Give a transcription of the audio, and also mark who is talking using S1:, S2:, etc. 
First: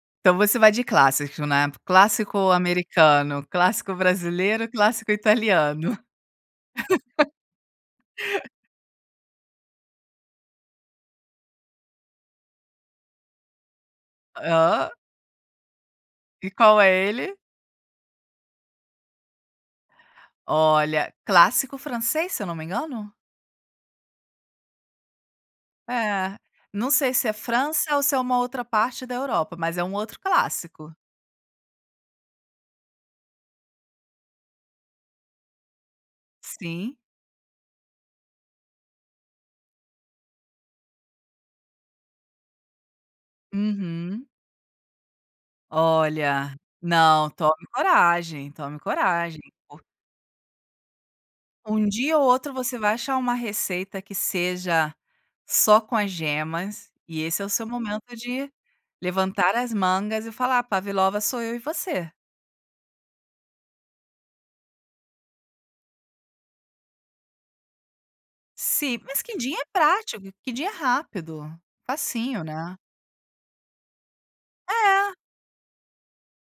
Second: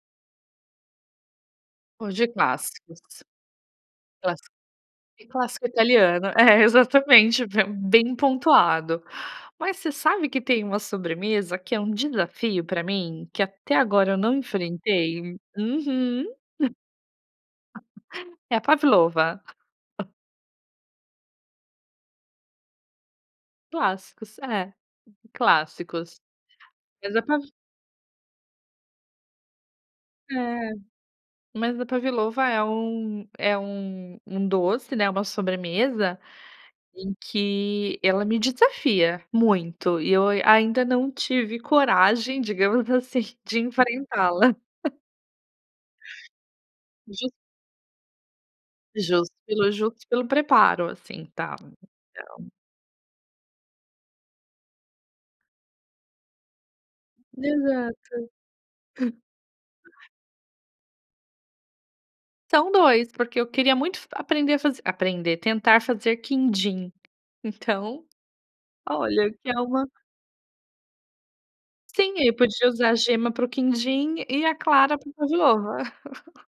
S1: Então você vai de clássico, né,
S2: Vou de
S1: clássico
S2: clássicos.
S1: americano, clássico
S2: Clássico,
S1: brasileiro, clássico
S2: e clássico
S1: italiano.
S2: italiano, é exatamente, bem pontuado. Mas você sabe que tem uma sobremesa que é um desafio para mim, que até agora eu não
S1: Hã?
S2: enfrentei? Uhum.
S1: E qual é ele?
S2: É a Pavlova.
S1: Olha, clássico francês se eu não me engano?
S2: Clássicos, é, clássicos.
S1: É, não sei
S2: Mas a
S1: se é
S2: pav
S1: França ou se é uma outra parte da Europa, mas é um outro
S2: É,
S1: clássico.
S2: mas a Pavlova é um é um um doce, né, uma sobremesa,
S1: Sim.
S2: em que ela me desafia muito e eu ain ainda não tive coragem digamos assim de
S1: Uhum.
S2: enfrentá-la.
S1: Olha, não,
S2: De
S1: tome coragem, tome
S2: Justo
S1: coragem.
S2: pelo justo pelo preparo, assim, tá,
S1: Um dia ou outro
S2: então
S1: você vai achar uma receita que seja só com as gemas, e esse é o seu
S2: Exato.
S1: momento de levantar as mangas e falar: "Pavlova sou eu e você".
S2: São 2, porque eu queria muito f aprender a aprender, tentar fazer quindim, Então,
S1: Sim, mas
S2: olha que
S1: quindim
S2: é
S1: é
S2: uma
S1: prático, que dia é rápido,
S2: Sim, aí eu
S1: facinho,
S2: podia
S1: né?
S2: usar gema para o quindim, e a clara para
S1: É.
S2: a pavlova.